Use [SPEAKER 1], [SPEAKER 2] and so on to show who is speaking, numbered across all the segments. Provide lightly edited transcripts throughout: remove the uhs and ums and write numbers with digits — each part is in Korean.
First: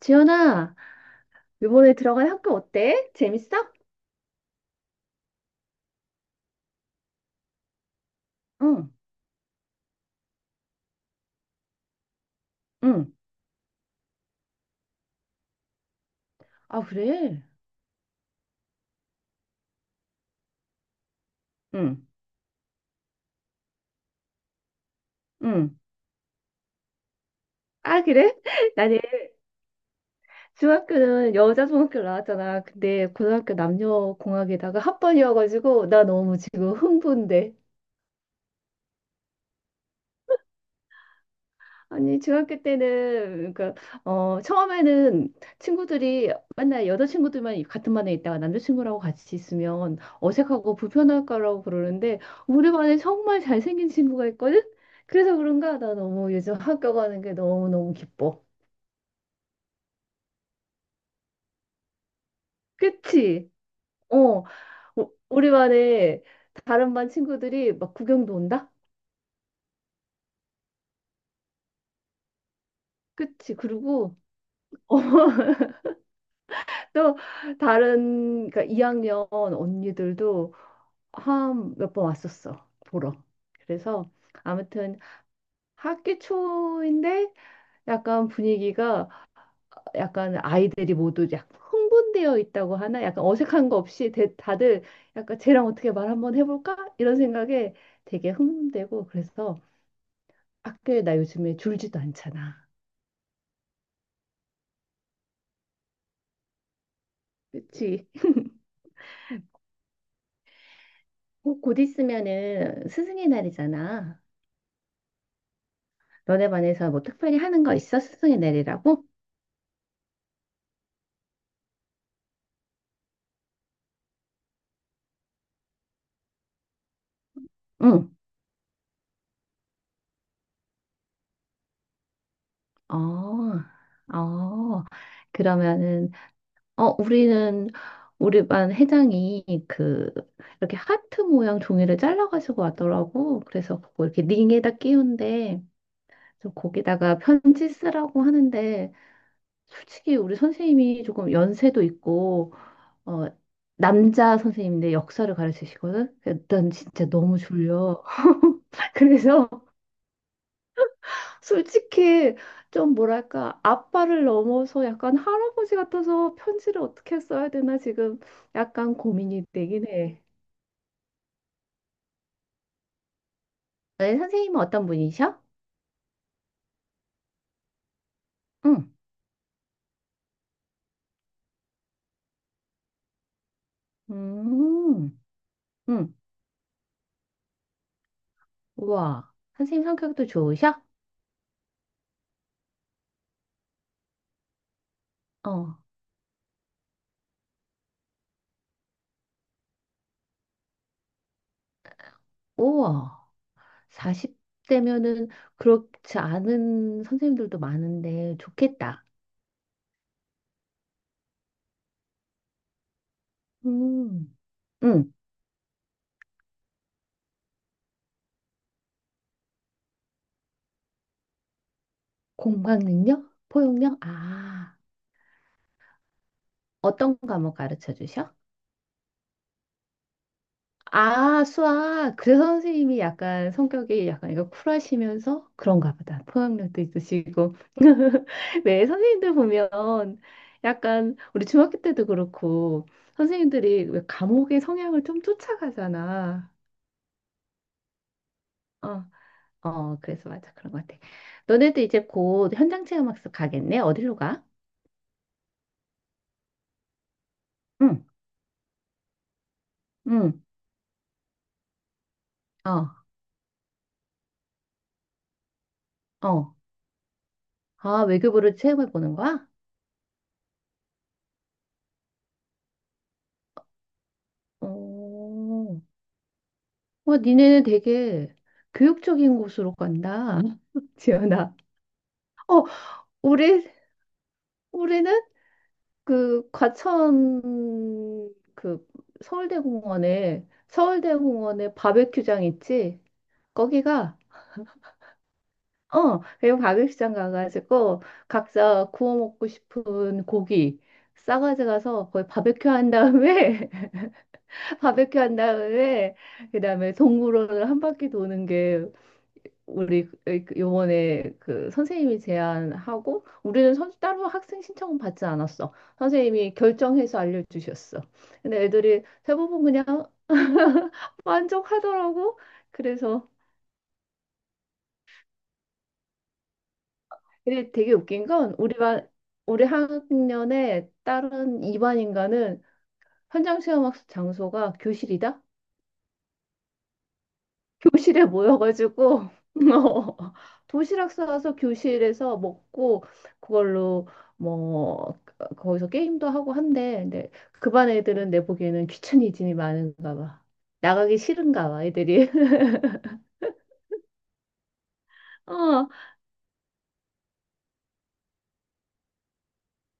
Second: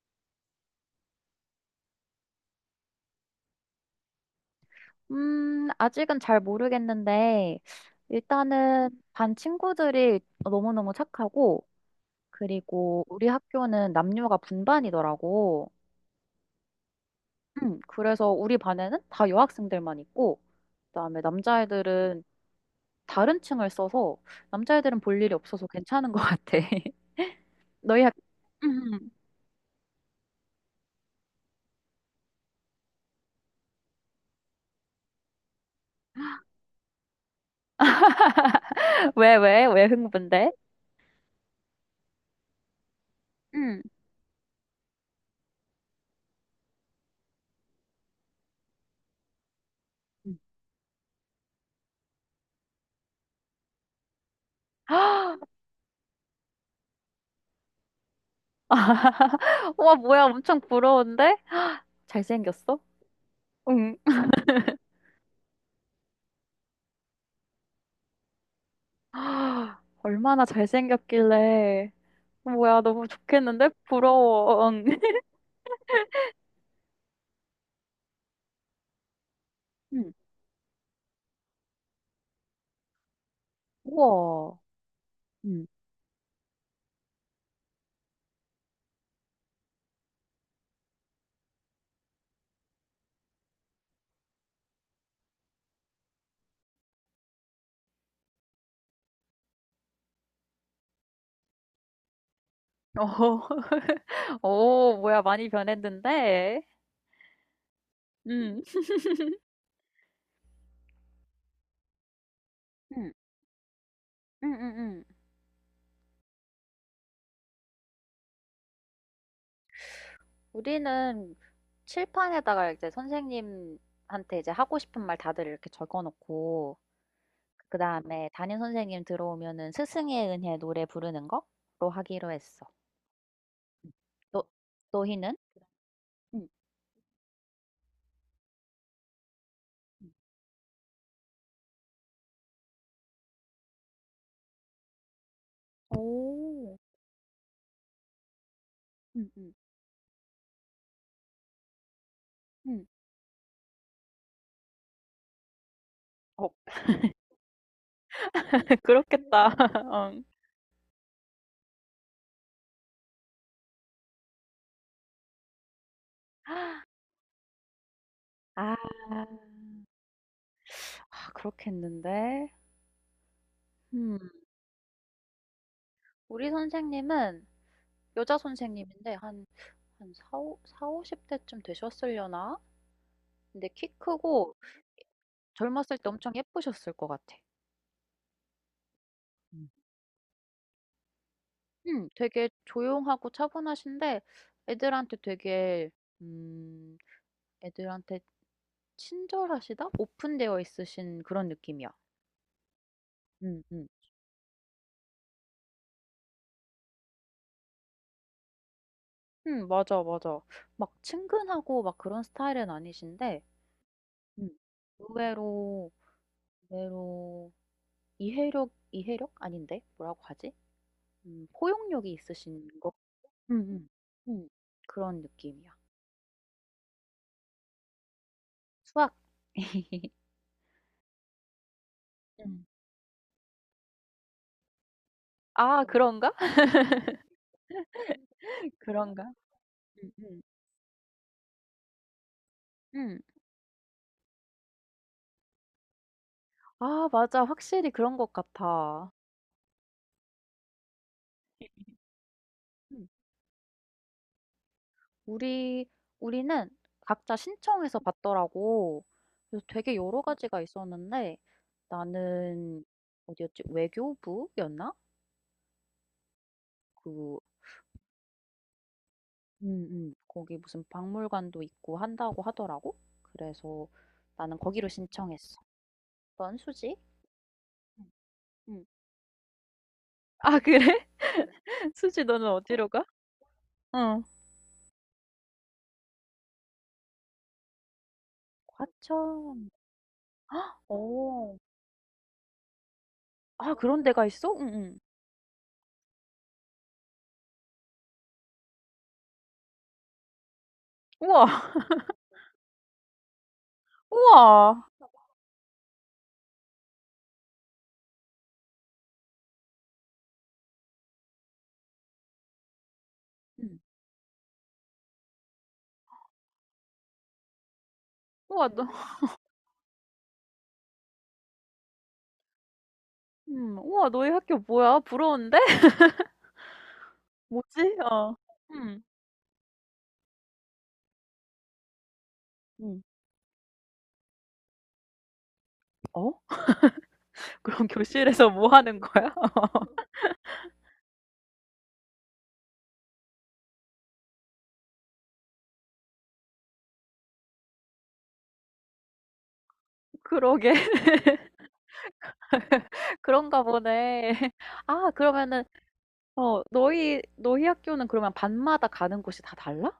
[SPEAKER 1] 지연아, 이번에 들어간 학교 어때? 재밌어?
[SPEAKER 2] 아직은 잘 모르겠는데,
[SPEAKER 1] 응,
[SPEAKER 2] 일단은 반 친구들이 너무너무 착하고, 그리고
[SPEAKER 1] 응.
[SPEAKER 2] 우리 학교는 남녀가 분반이더라고.
[SPEAKER 1] 아, 그래?
[SPEAKER 2] 그래서 우리 반에는 다 여학생들만 있고, 그다음에
[SPEAKER 1] 응,
[SPEAKER 2] 남자애들은 다른 층을 써서, 남자애들은 볼 일이 없어서
[SPEAKER 1] 응.
[SPEAKER 2] 괜찮은 것 같아. 너희
[SPEAKER 1] 아,
[SPEAKER 2] 학,
[SPEAKER 1] 그래?
[SPEAKER 2] 음,
[SPEAKER 1] 나는 중학교는 여자 중학교 나왔잖아. 근데 고등학교 남녀 공학에다가 합반이어가지고 나 너무 지금 흥분돼.
[SPEAKER 2] 왜, 왜, 왜 흥분돼?
[SPEAKER 1] 아니, 중학교 때는, 그니까
[SPEAKER 2] 음.
[SPEAKER 1] 처음에는 친구들이 맨날 여자친구들만 같은 반에 있다가 남자친구라고 같이 있으면
[SPEAKER 2] 음.
[SPEAKER 1] 어색하고 불편할 거라고 그러는데, 우리 반에 정말 잘생긴 친구가 있거든? 그래서 그런가? 나 너무 요즘 학교 가는 게 너무너무 기뻐.
[SPEAKER 2] 와, 뭐야, 엄청 부러운데? 잘생겼어?
[SPEAKER 1] 그치?
[SPEAKER 2] 응.
[SPEAKER 1] 어, 우리 반에 다른 반 친구들이 막 구경도 온다?
[SPEAKER 2] 아, 얼마나 잘생겼길래. 뭐야, 너무
[SPEAKER 1] 그치?
[SPEAKER 2] 좋겠는데?
[SPEAKER 1] 그리고
[SPEAKER 2] 부러워.
[SPEAKER 1] 또 다른, 그러니까 2학년
[SPEAKER 2] 응.
[SPEAKER 1] 언니들도 한 몇 번 왔었어 보러. 그래서
[SPEAKER 2] 우와.
[SPEAKER 1] 아무튼
[SPEAKER 2] 응
[SPEAKER 1] 학기 초인데 약간 분위기가 약간 아이들이 모두 약간 흥분되어 있다고 하나 약간 어색한 거 없이 다들 약간 쟤랑 어떻게 말 한번 해볼까 이런 생각에 되게 흥분되고 그래서 학교에 나 요즘에 줄지도 않잖아.
[SPEAKER 2] 어, 오, 뭐야, 많이 변했는데?
[SPEAKER 1] 그치?
[SPEAKER 2] 응.
[SPEAKER 1] 곧 있으면은
[SPEAKER 2] 응,
[SPEAKER 1] 스승의 날이잖아.
[SPEAKER 2] 응, 응, 응.
[SPEAKER 1] 너네 반에서 뭐 특별히 하는 거 있어? 스승의 날이라고?
[SPEAKER 2] 우리는 칠판에다가 이제 선생님한테 이제 하고 싶은 말 다들 이렇게 적어놓고, 그
[SPEAKER 1] 응.
[SPEAKER 2] 다음에 담임 선생님 들어오면은 스승의 은혜 노래 부르는 거로 하기로 했어.
[SPEAKER 1] 어,
[SPEAKER 2] 너,
[SPEAKER 1] 어,
[SPEAKER 2] 너희는?
[SPEAKER 1] 그러면은,
[SPEAKER 2] 응,
[SPEAKER 1] 어, 우리는, 우리 반 회장이
[SPEAKER 2] 응,
[SPEAKER 1] 그, 이렇게 하트 모양 종이를 잘라가지고 왔더라고. 그래서 그거 이렇게 링에다 끼운데, 좀
[SPEAKER 2] 오.
[SPEAKER 1] 거기다가 편지 쓰라고 하는데,
[SPEAKER 2] 응 응,
[SPEAKER 1] 솔직히 우리 선생님이 조금 연세도 있고,
[SPEAKER 2] 응.
[SPEAKER 1] 어, 남자 선생님인데 역사를 가르치시거든?
[SPEAKER 2] 어
[SPEAKER 1] 일단 진짜 너무 졸려. 그래서
[SPEAKER 2] 그렇겠다. 응.
[SPEAKER 1] 솔직히 좀 뭐랄까 아빠를 넘어서 약간 할아버지 같아서 편지를 어떻게 써야 되나 지금
[SPEAKER 2] 아.
[SPEAKER 1] 약간 고민이 되긴 해.
[SPEAKER 2] 아 그렇겠는데.
[SPEAKER 1] 네,
[SPEAKER 2] 음.
[SPEAKER 1] 선생님은 어떤 분이셔?
[SPEAKER 2] 우리 선생님은 여자
[SPEAKER 1] 응.
[SPEAKER 2] 선생님인데 한 한4사오5 0 대쯤 되셨으려나? 근데 키 크고
[SPEAKER 1] 음.
[SPEAKER 2] 젊었을 때
[SPEAKER 1] 응.
[SPEAKER 2] 엄청 예쁘셨을 것 같아.
[SPEAKER 1] 우와.
[SPEAKER 2] 음.
[SPEAKER 1] 선생님 성격도 좋으셔?
[SPEAKER 2] 되게 조용하고 차분하신데 애들한테
[SPEAKER 1] 어.
[SPEAKER 2] 되게 음 애들한테 친절하시다? 오픈되어 있으신 그런 느낌이야.
[SPEAKER 1] 우와.
[SPEAKER 2] 음음.
[SPEAKER 1] 40대면은 그렇지 않은 선생님들도 많은데 좋겠다.
[SPEAKER 2] 맞아, 맞아. 막 친근하고 막 그런 스타일은 아니신데
[SPEAKER 1] 음.
[SPEAKER 2] 음
[SPEAKER 1] 응.
[SPEAKER 2] 의외로 의외로 이해력 이해력? 아닌데 뭐라고 하지? 포용력이 있으신
[SPEAKER 1] 공부학
[SPEAKER 2] 것
[SPEAKER 1] 능력?
[SPEAKER 2] 음음.
[SPEAKER 1] 포용력?
[SPEAKER 2] 음. 음.
[SPEAKER 1] 아.
[SPEAKER 2] 그런 느낌이야.
[SPEAKER 1] 어떤 과목 가르쳐 주셔?
[SPEAKER 2] 수학.
[SPEAKER 1] 아, 수학. 그래서
[SPEAKER 2] 음.
[SPEAKER 1] 선생님이 약간 성격이 약간 이거 쿨하시면서
[SPEAKER 2] 아
[SPEAKER 1] 그런가 보다.
[SPEAKER 2] 그런가?
[SPEAKER 1] 포용력도 있으시고. 네,
[SPEAKER 2] 그런가?
[SPEAKER 1] 선생님들 보면
[SPEAKER 2] 음음.
[SPEAKER 1] 약간 우리 중학교 때도 그렇고
[SPEAKER 2] 음. 음.
[SPEAKER 1] 선생님들이 왜 감옥의 성향을 좀 쫓아가잖아.
[SPEAKER 2] 아 맞아. 확실히 그런 것
[SPEAKER 1] 어,
[SPEAKER 2] 같아.
[SPEAKER 1] 어, 그래서 맞아. 그런 것 같아. 너네도 이제 곧 현장
[SPEAKER 2] 음.
[SPEAKER 1] 체험학습 가겠네? 어디로 가?
[SPEAKER 2] 우리 우리는 각자 신청해서
[SPEAKER 1] 응,
[SPEAKER 2] 받더라고. 그래서 되게 여러
[SPEAKER 1] 응,
[SPEAKER 2] 가지가 있었는데 나는
[SPEAKER 1] 어,
[SPEAKER 2] 어디였지? 외교부였나?
[SPEAKER 1] 어.
[SPEAKER 2] 그
[SPEAKER 1] 아, 외교부를 체험해 보는 거야?
[SPEAKER 2] 거기 무슨 박물관도 있고 한다고 하더라고. 그래서 나는 거기로 신청했어.
[SPEAKER 1] 오.
[SPEAKER 2] 넌 수지?
[SPEAKER 1] 니네는
[SPEAKER 2] 응.
[SPEAKER 1] 되게
[SPEAKER 2] 응.
[SPEAKER 1] 교육적인 곳으로 간다.
[SPEAKER 2] 아, 그래?
[SPEAKER 1] 지연아.
[SPEAKER 2] 수지 너는
[SPEAKER 1] 어,
[SPEAKER 2] 어디로 가?
[SPEAKER 1] 우리,
[SPEAKER 2] 응.
[SPEAKER 1] 우리는 그 과천 그
[SPEAKER 2] 과천.
[SPEAKER 1] 서울대공원에,
[SPEAKER 2] 오.
[SPEAKER 1] 서울대공원에 바베큐장 있지?
[SPEAKER 2] 아, 그런
[SPEAKER 1] 거기가,
[SPEAKER 2] 데가 있어? 응, 응.
[SPEAKER 1] 그리고 바베큐장 가가지고 각자 구워 먹고 싶은 고기 싸가지
[SPEAKER 2] 우와.
[SPEAKER 1] 가서 거기 바베큐 한 다음에,
[SPEAKER 2] 우와,
[SPEAKER 1] 바베큐 한 다음에, 그 다음에 동물원을 한 바퀴 도는 게 우리 요번에 그 선생님이 제안하고 우리는
[SPEAKER 2] 응.
[SPEAKER 1] 따로 학생 신청은 받지 않았어. 선생님이 결정해서 알려주셨어. 근데
[SPEAKER 2] 우와,
[SPEAKER 1] 애들이 대부분 그냥 만족하더라고. 그래서
[SPEAKER 2] 우와 너희 학교 뭐야? 부러운데?
[SPEAKER 1] 근데 되게
[SPEAKER 2] 뭐지?
[SPEAKER 1] 웃긴
[SPEAKER 2] 어.
[SPEAKER 1] 건 우리
[SPEAKER 2] 음.
[SPEAKER 1] 반 우리 학년에 다른 이반 인가는
[SPEAKER 2] 음.
[SPEAKER 1] 현장 체험 학습 장소가 교실이다.
[SPEAKER 2] 어? 그럼
[SPEAKER 1] 교실에
[SPEAKER 2] 교실에서 뭐 하는
[SPEAKER 1] 모여가지고
[SPEAKER 2] 거야?
[SPEAKER 1] 어, 도시락 싸와서 교실에서 먹고 그걸로 뭐 거기서 게임도 하고 한대. 근데 그 반 애들은 내 보기에는 귀차니즘이 많은가 봐.
[SPEAKER 2] 그러게.
[SPEAKER 1] 나가기 싫은가 봐, 애들이.
[SPEAKER 2] 그런가 보네. 아 그러면은
[SPEAKER 1] 어,
[SPEAKER 2] 어 너희 학교는 그러면 반마다 가는 곳이 다 달라?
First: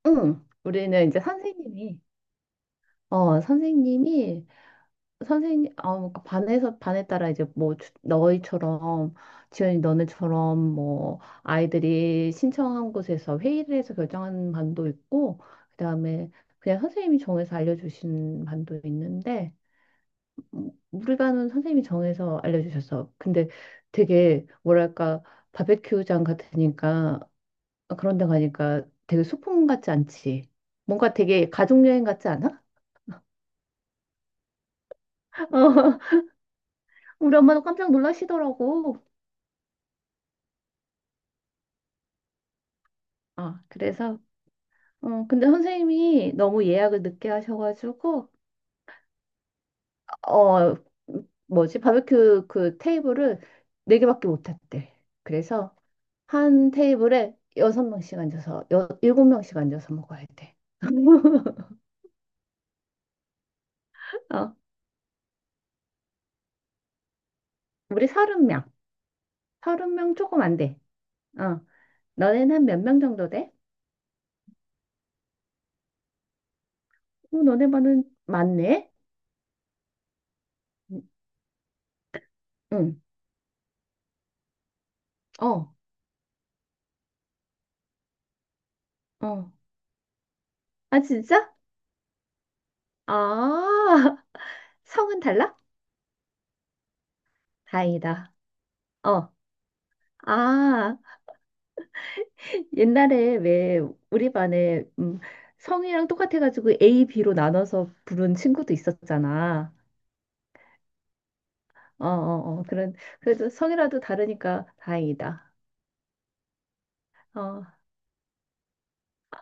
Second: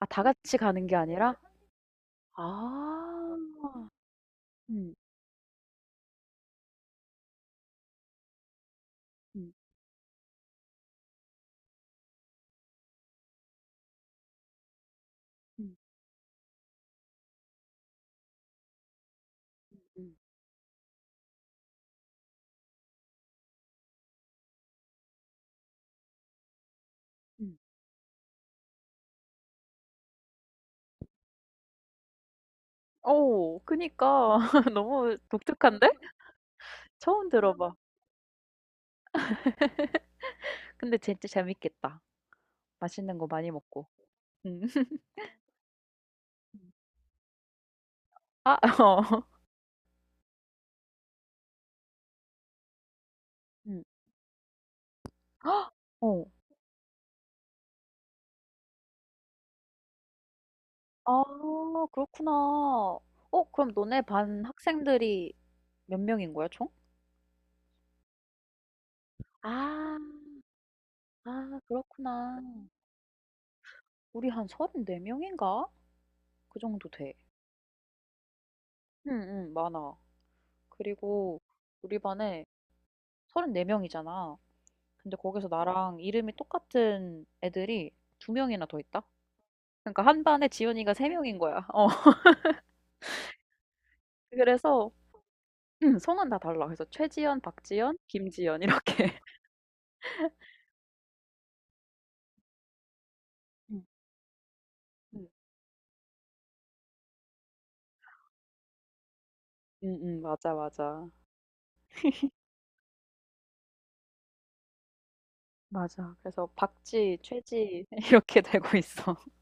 [SPEAKER 2] 아 다
[SPEAKER 1] 응.
[SPEAKER 2] 같이 가는 게
[SPEAKER 1] 우리는 이제
[SPEAKER 2] 아니라?
[SPEAKER 1] 선생님이
[SPEAKER 2] 아.
[SPEAKER 1] 어, 선생님이
[SPEAKER 2] 음.
[SPEAKER 1] 그러니까 반에 따라 이제 뭐, 너희처럼,
[SPEAKER 2] 음.
[SPEAKER 1] 지연이 너네처럼 뭐, 아이들이 신청한 곳에서 회의를 해서 결정하는 반도 있고,
[SPEAKER 2] 음.
[SPEAKER 1] 그다음에 그냥 선생님이 정해서 알려주신 반도 있는데,
[SPEAKER 2] 음.
[SPEAKER 1] 우리 반은 선생님이 정해서 알려주셨어. 근데 되게, 뭐랄까, 바베큐장 같으니까,
[SPEAKER 2] 음.
[SPEAKER 1] 그런 데 가니까 되게 소풍 같지 않지? 뭔가 되게 가족여행 같지 않아?
[SPEAKER 2] 어 그니까. 너무 독특한데?
[SPEAKER 1] 어,
[SPEAKER 2] 처음
[SPEAKER 1] 우리 엄마도
[SPEAKER 2] 들어봐.
[SPEAKER 1] 깜짝 놀라시더라고.
[SPEAKER 2] 근데 진짜 재밌겠다. 맛있는 거 많이
[SPEAKER 1] 어,
[SPEAKER 2] 먹고.
[SPEAKER 1] 그래서,
[SPEAKER 2] 음.
[SPEAKER 1] 근데 선생님이 너무 예약을 늦게 하셔가지고,
[SPEAKER 2] 아 어.
[SPEAKER 1] 어, 뭐지, 바베큐 그 테이블을
[SPEAKER 2] 음.
[SPEAKER 1] 네개밖에못 했대.
[SPEAKER 2] 헉!
[SPEAKER 1] 그래서
[SPEAKER 2] 어.
[SPEAKER 1] 한 테이블에 여섯 명씩 앉아서, 여, 일곱 명씩 앉아서 먹어야 돼.
[SPEAKER 2] 아 그렇구나. 어 그럼 너네 반
[SPEAKER 1] 어,
[SPEAKER 2] 학생들이 몇 명인 거야, 총?
[SPEAKER 1] 우리 서른
[SPEAKER 2] 아,
[SPEAKER 1] 명 조금 안 돼.
[SPEAKER 2] 아
[SPEAKER 1] 어,
[SPEAKER 2] 그렇구나.
[SPEAKER 1] 너네는 한 몇 명 정도 돼?
[SPEAKER 2] 우리 한 34명인가? 그 정도 돼.
[SPEAKER 1] 너네 반은 많네?
[SPEAKER 2] 응, 응, 많아. 그리고 우리 반에
[SPEAKER 1] 응,
[SPEAKER 2] 34명이잖아. 근데 거기서
[SPEAKER 1] 어,
[SPEAKER 2] 나랑 이름이 똑같은 애들이 두 명이나 더 있다?
[SPEAKER 1] 어.
[SPEAKER 2] 그러니까 한 반에 지연이가
[SPEAKER 1] 아,
[SPEAKER 2] 세 명인
[SPEAKER 1] 진짜?
[SPEAKER 2] 거야. 어.
[SPEAKER 1] 아,
[SPEAKER 2] 그래서
[SPEAKER 1] 성은 달라?
[SPEAKER 2] 응, 성은 다 달라. 그래서 최지연, 박지연,
[SPEAKER 1] 다행이다.
[SPEAKER 2] 김지연 이렇게.
[SPEAKER 1] 어, 아, 옛날에 왜
[SPEAKER 2] 응,
[SPEAKER 1] 우리 반에
[SPEAKER 2] 응,
[SPEAKER 1] 성이랑 똑같아가지고 A, B로 나눠서 부른 친구도 있었잖아.
[SPEAKER 2] 응, 응, 맞아, 맞아.
[SPEAKER 1] 어, 어, 어, 그런, 그래도 성이라도 다르니까 다행이다.
[SPEAKER 2] 맞아. 그래서 박쥐,
[SPEAKER 1] 어,
[SPEAKER 2] 최쥐 이렇게 되고 있어.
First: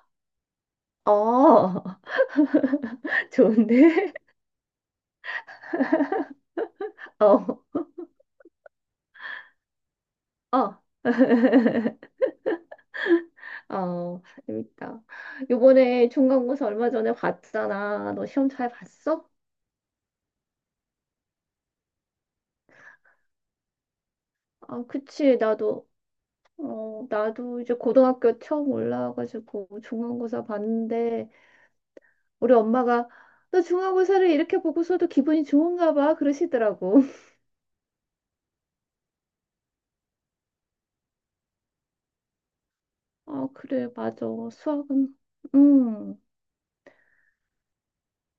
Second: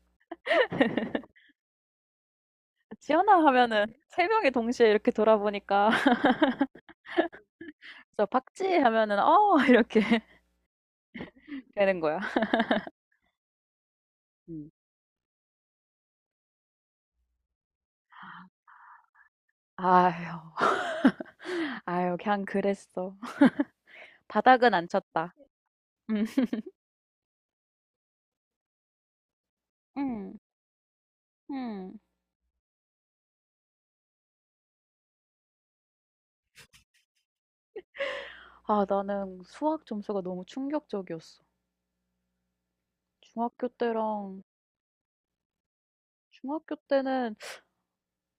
[SPEAKER 1] 어,
[SPEAKER 2] 지연아 하면은
[SPEAKER 1] 좋은데?
[SPEAKER 2] 세 명이 동시에 이렇게 돌아보니까
[SPEAKER 1] 어,
[SPEAKER 2] 그래서 박쥐 하면은 "어." 이렇게
[SPEAKER 1] 어.
[SPEAKER 2] 되는 거야.
[SPEAKER 1] 어,
[SPEAKER 2] 음.
[SPEAKER 1] 재밌다. 요번에 중간고사 얼마 전에 봤잖아. 너 시험 잘 봤어?
[SPEAKER 2] 아유. 아유 그냥 그랬어. 바닥은
[SPEAKER 1] 아,
[SPEAKER 2] 안 쳤다.
[SPEAKER 1] 그치. 나도,
[SPEAKER 2] 음.
[SPEAKER 1] 나도 이제 고등학교 처음 올라와가지고
[SPEAKER 2] 음.
[SPEAKER 1] 중간고사 봤는데,
[SPEAKER 2] 음.
[SPEAKER 1] 우리 엄마가 너 중간고사를 이렇게 보고서도 기분이 좋은가 봐 그러시더라고.
[SPEAKER 2] 아 나는 수학 점수가 너무 충격적이었어.
[SPEAKER 1] 아,
[SPEAKER 2] 중학교
[SPEAKER 1] 그래, 맞아.
[SPEAKER 2] 때랑
[SPEAKER 1] 수학은, 음,
[SPEAKER 2] 중학교 때는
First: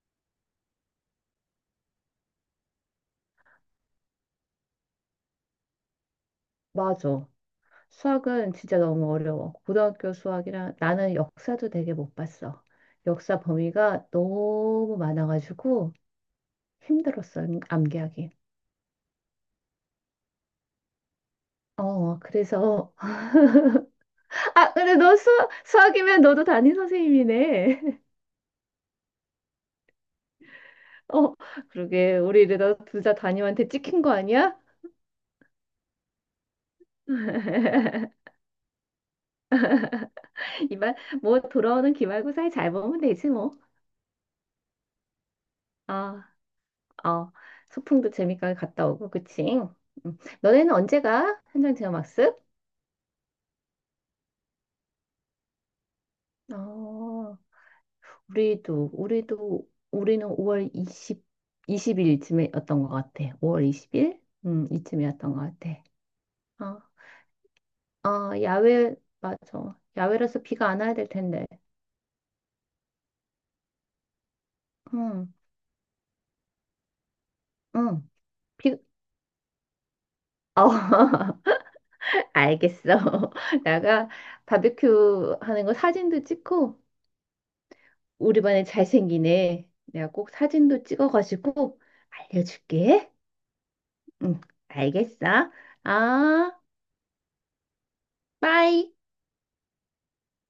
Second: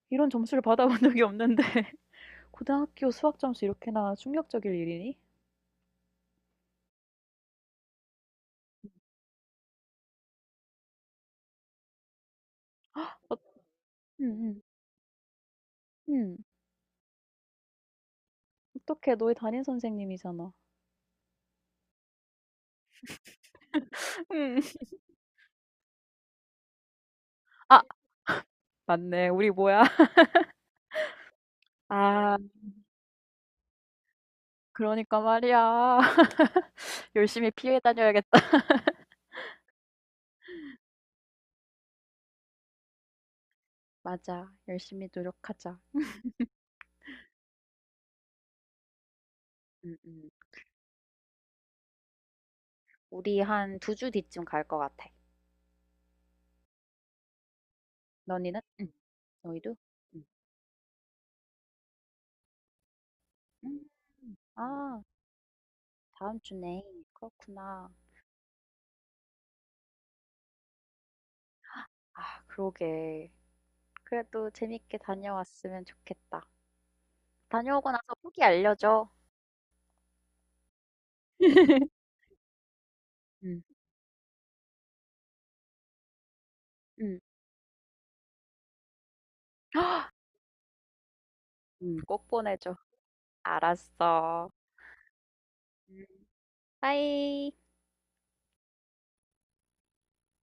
[SPEAKER 2] 이런 점수를 받아본 적이 없는데 고등학교 수학 점수 이렇게나 충격적일 일이니?
[SPEAKER 1] 맞아. 수학은 진짜 너무 어려워. 고등학교 수학이랑 나는 역사도 되게 못 봤어.
[SPEAKER 2] 어
[SPEAKER 1] 역사 범위가
[SPEAKER 2] 음음.
[SPEAKER 1] 너무 많아가지고
[SPEAKER 2] 음. 음.
[SPEAKER 1] 힘들었어, 암기하기.
[SPEAKER 2] 어떡해. 너희 담임 선생님이잖아.
[SPEAKER 1] 어, 그래서.
[SPEAKER 2] 음.
[SPEAKER 1] 아, 그래, 너 수학, 수학이면 너도 담임
[SPEAKER 2] 아,
[SPEAKER 1] 선생님이네.
[SPEAKER 2] 맞네. 우리 뭐야?
[SPEAKER 1] 어, 그러게.
[SPEAKER 2] 아,
[SPEAKER 1] 우리 이러다 둘 다 담임한테 찍힌 거 아니야?
[SPEAKER 2] 그러니까 말이야. 열심히 피해 다녀야겠다.
[SPEAKER 1] 기말 뭐 돌아오는 기말고사에 잘 보면 되지 뭐.
[SPEAKER 2] 맞아. 열심히 노력하자.
[SPEAKER 1] 아, 어, 소풍도 재밌게 갔다 오고 그치?
[SPEAKER 2] 음,
[SPEAKER 1] 음.
[SPEAKER 2] 음.
[SPEAKER 1] 너네는 언제 가? 현장 체험학습?
[SPEAKER 2] 우리 한 두 주 뒤쯤 갈 것 같아.
[SPEAKER 1] 어,
[SPEAKER 2] 너희는?
[SPEAKER 1] 우리도
[SPEAKER 2] 응.
[SPEAKER 1] 우리도
[SPEAKER 2] 너희도? 응.
[SPEAKER 1] 우리는 5월 20 20일쯤이었던 것 같아. 5월
[SPEAKER 2] 음.
[SPEAKER 1] 20일?
[SPEAKER 2] 아,
[SPEAKER 1] 이쯤이었던 것 같아.
[SPEAKER 2] 다음
[SPEAKER 1] 어,
[SPEAKER 2] 주네. 그렇구나.
[SPEAKER 1] 어, 야외 맞아. 야외라서 비가 안 와야 될 텐데.
[SPEAKER 2] 아, 그러게. 그래도 재밌게
[SPEAKER 1] 응,
[SPEAKER 2] 다녀왔으면 좋겠다. 다녀오고
[SPEAKER 1] 응.
[SPEAKER 2] 나서 후기
[SPEAKER 1] 비,
[SPEAKER 2] 알려줘.
[SPEAKER 1] 어, 알겠어.
[SPEAKER 2] 응,
[SPEAKER 1] 내가 바비큐 하는 거 사진도 찍고
[SPEAKER 2] 응,
[SPEAKER 1] 우리 반에 잘생긴 애 내가 꼭 사진도 찍어가지고
[SPEAKER 2] 응. 꼭 보내줘.
[SPEAKER 1] 알려줄게. 응,
[SPEAKER 2] 알았어.
[SPEAKER 1] 알겠어.
[SPEAKER 2] 음.
[SPEAKER 1] 아,
[SPEAKER 2] 빠이.
[SPEAKER 1] 빠이.